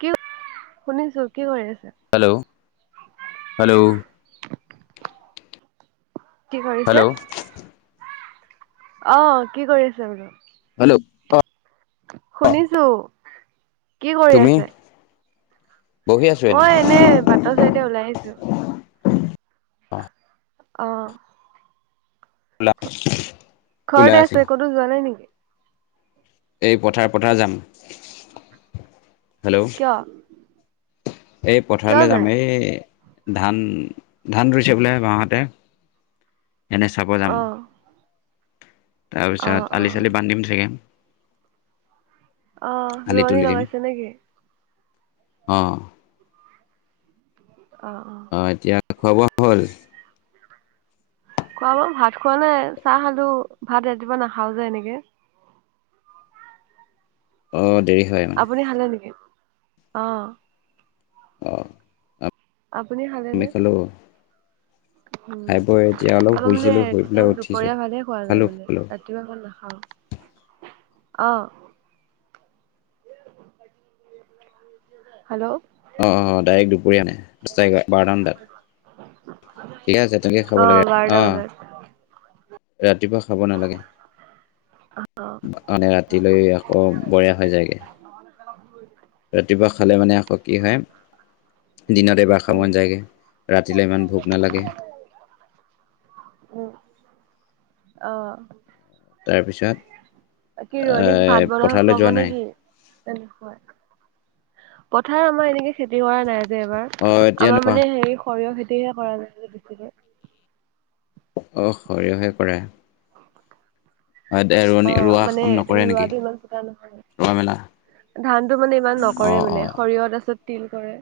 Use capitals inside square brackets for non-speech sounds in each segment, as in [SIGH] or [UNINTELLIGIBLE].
কি? শুনিছোঁ কি কৰি আছে? Hello hello? কি কৰিছে? হেল্ল' অ, কি কৰি আছে বাৰু? হেল্ল'? শুনিছোঁ, কি কৰি তুমি আছে? বহি আছো মই এনে বাটৰ চাইদে ওলাই আহিছোঁ। অ অ'। [UNINTELLIGIBLE] ওলাই ঘৰতে আছো আছে কতো যোৱা নাই নেকি? এই পথাৰ পথাৰ যাম, হেল্ল? অ'। এই পথাৰলৈ যাম যায় এই ধান ধান ৰুইছে বোলে মাহঁতে। এনে চাব যাম। অ অ তাৰপিছত অ আলি চালি বান্ধিম চাগে। অ, আলি ৰোৱনী তুলি দিম লগাইছে নেকি? অ'। অ, অ'। অ', এতিয়া খোৱা বোৱা হ'ল? খোৱা বোৱা ভাত খোৱা নাই ছাহ খালো ভাত ৰাতিপুৱা নাখাও যে এনেকে। অ', দেৰি হয়। মানে আপুনি খালা নেকি? অ'। অ আপুনি আমি খালেনে? খালো উম, খাই বৈ এতিয়া অলপ মানে শুইছিলো শুই পেলাই একদম উঠিছো দুপৰীয়া ফালে খোৱা খালো যায় খালো মানে। কিবাখন নাখাওঁ, অ'। হেল্ল'? অ', ডাইৰেক্ট দুপৰীয়া আনে। দ [UNINTELLIGIBLE] বাৰটা মান বজাত ঠিকে আছে তেনেকে অ খাব লাগে বাৰটা অ'। বজাত ৰাতিপুৱা খাব নালাগে অ মানে ৰাতিলৈ আকৌ বয়া হৈ যায়গে। [UNINTELLIGIBLE] ৰাতিপুৱা খালে মানে আকৌ কি হয় দিনত এবাৰ খাব মন যায়গে। ৰাতিলৈ ইমান ভোক নালাগে। উম। অ'। তাৰপিছত বাকী ৰোৱনীক ভাত বনাই পথাৰলৈ খুৱাব যোৱা নাই নেকি? নে নোখোৱাই? পথাৰ আমাৰ এনেকে খেতি কৰা নাই যে এইবাৰ অ এতিয়া আমাৰ নকৰা মানে হেৰি সৰিয়হ খেতিহে কৰা যায় বেছিকে অ', সৰিয়হে কৰে। ৰোৱনী অ', ৰোৱা মানে কাম নকৰে নেকি ৰোৱাটো ইমান [UNINTELLIGIBLE] ৰোৱা মেলা নহয়। ধানটো মানে ইমান অ নকৰে অ মানে সৰিয়হ তাৰপিছত তিল কৰে।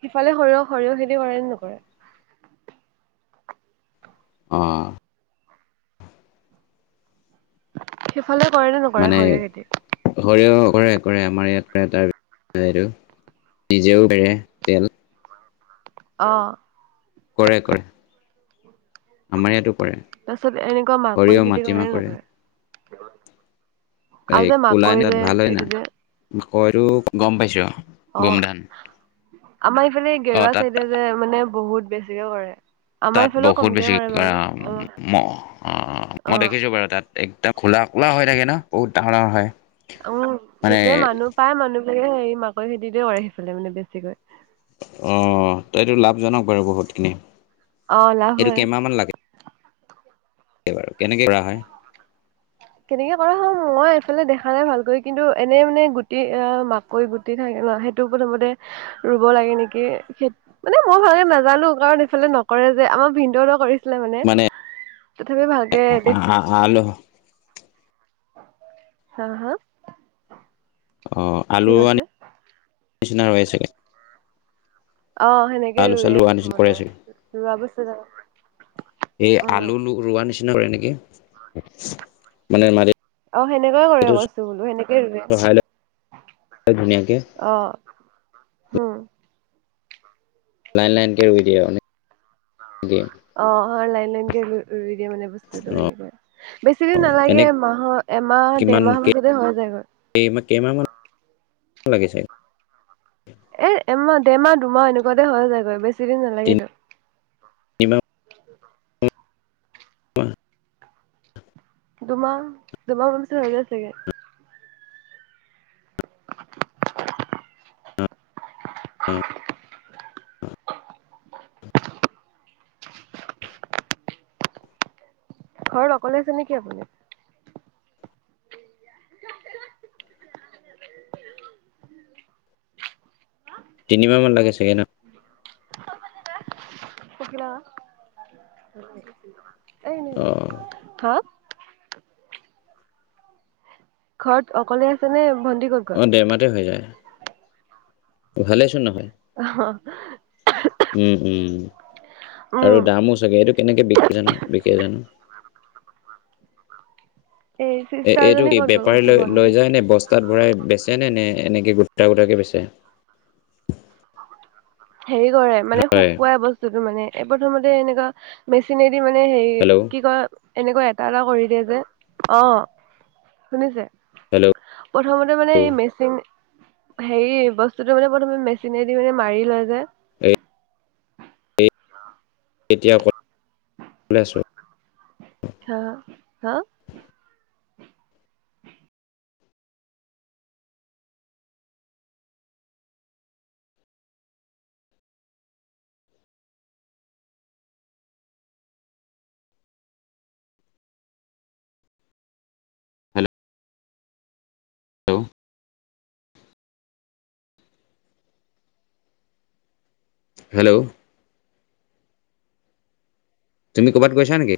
সিফালে সৰিয়হ সৰিয়হ খেতি কৰে নে নকৰে? অ'। সিফালে কৰে নে নকৰে মানে সৰিয়হ খেতি? সৰিয়হ কৰে কৰে আমাৰ ইয়াত কৰে [UNINTELLIGIBLE] নিজেও পেৰে তেল অহ কৰে কৰে আমাৰ ইয়াতো কৰে তাৰ পিছত এনেকুৱা সৰিয়হ মাকৈ খেতি কৰে মাটিমাহ নে নকৰে আও যে মাকৈ যে এইটো যে হয়টো গম পাইছো গোমধান অহ আমাৰ এইফালে অ গেৰুৱা তাত চাইডে যে মানে বহুত বেছিকে কৰে আমাৰ তাত ইফালেও বহুত কমকে বেছি কৰে বাৰু অ মহ অ অ মই অ'। দেখিছো বাৰু তাত একদম কোলা কোলা হৈ থাকে ন বহুত ডাঙৰ ডাঙৰ হয় অহ মানে গোটেই মানুহ প্ৰায় মানুহবোৰে হেৰি মাকৈ খেতিকে কৰে সেইফালে মানে বেছিকৈ অহ তই এইটো লাভজনক বাৰু বহুতখিনি অহ লাভ এইটো হয় কেনেকে বাৰু কেনেকে কৰা হয় কেনেকে কৰা হয় মই এইফালে দেখা নাই ভালকৈ কিন্তু এনেই মানে গুটি আহ মাক কৈ গুটি থাকে ন সেইটো প্ৰথমতে ৰুব লাগে নেকি সেই মানে মই ভালকে নাজানো কাৰণ এইফালে নকৰে যে আমাৰ ভিনদেউহতে কৰিছ কৰিছিলে মানে তথাপি ভালকে দেখ আলু হা হা অহ কি আলু আনি কৈছে? নিচিনা ৰুৱে চাগে অহ সেনেকে আলু চালু ৰুৱে ৰোৱা নিচিনা কৰে প্ৰথমতে চাগে ৰোৱা পাছত আৰু এই আলু লো ৰোৱা নিচিনা কৰে নেকি মানে মাৰি অহ সেনেকৈ কৰে কৈচো বোলোঁ সেনেকেই ৰুৱে চহাই লৈ ধুনীয়াকে অহ হোম লাইন লাইনকে ৰুই দিয়ে মানে অ' অ লাইন লাইনকে ৰুই, ৰুই দিয়ে মানে৷ বস্তুটো সেনেকৈ, বেছি অ দিন নালাগে এনে এ মাহৰ এমাহ দেৰমাহৰ মাজতে হৈ যায়গৈ৷ কেইমা, কেইমাহ মান লাগে চাগে এ এমাহ, দেৰমাহ, দুমাহ এনেকুৱাতে হৈ যায়গৈ, বেছি দিন নালাগেতো৷ তিনিমাহ [UNINTELLIGIBLE] [INAUDIBLE] দুমাহ, দুমাহমান পিছত হৈ যায় চাগে৷ ঘৰত অকলে আছে নেকি আপুনি? তিনিমাহ মান লাগে চাগে ন? অঁ [UNINTELLIGIBLE] হা? ঘৰত অকলে আছে নে, ভণ্টি ক'ত? গ'ল অ' দেৰ মাহতে হৈ যায়৷ ভালেইচোন নহয়৷ অহ উম, উম আৰু উম দামো চাগে এইটো কেনেকে বিক কৰে জানো-বিকে জানো? এই এ এইটো চিষ্টাৰজনী কি ক'ত গ'ল বেপাৰী কৈছো লৈ ভণ্টি লৈ যায় নে বস্তাত ভৰাই বেচে নে, নে এনেকে গোটা গোটাকে বেচে? হেৰি কৰে মানে হয় শুকুৱাই বস্তুটো মানে এই প্ৰথমতে এনেকুৱা মেচিনেদি মানে হেৰি হেল্ল' কি কয় এনেকৈ এটা এটা কৰি দিয়ে যে, অ' শুনিছে? হেল্ল' প্ৰথমতে মানে এই মেচিন হেৰি বস্তুটো মানে প্ৰথমে মেচিনে দি মানে মাৰি লয় যে এই এতিয়া ক'ত অকলে আছো? অ, হা? হেল্ল'। হেল্ল'। তুমি কবাত গৈছা নেকি?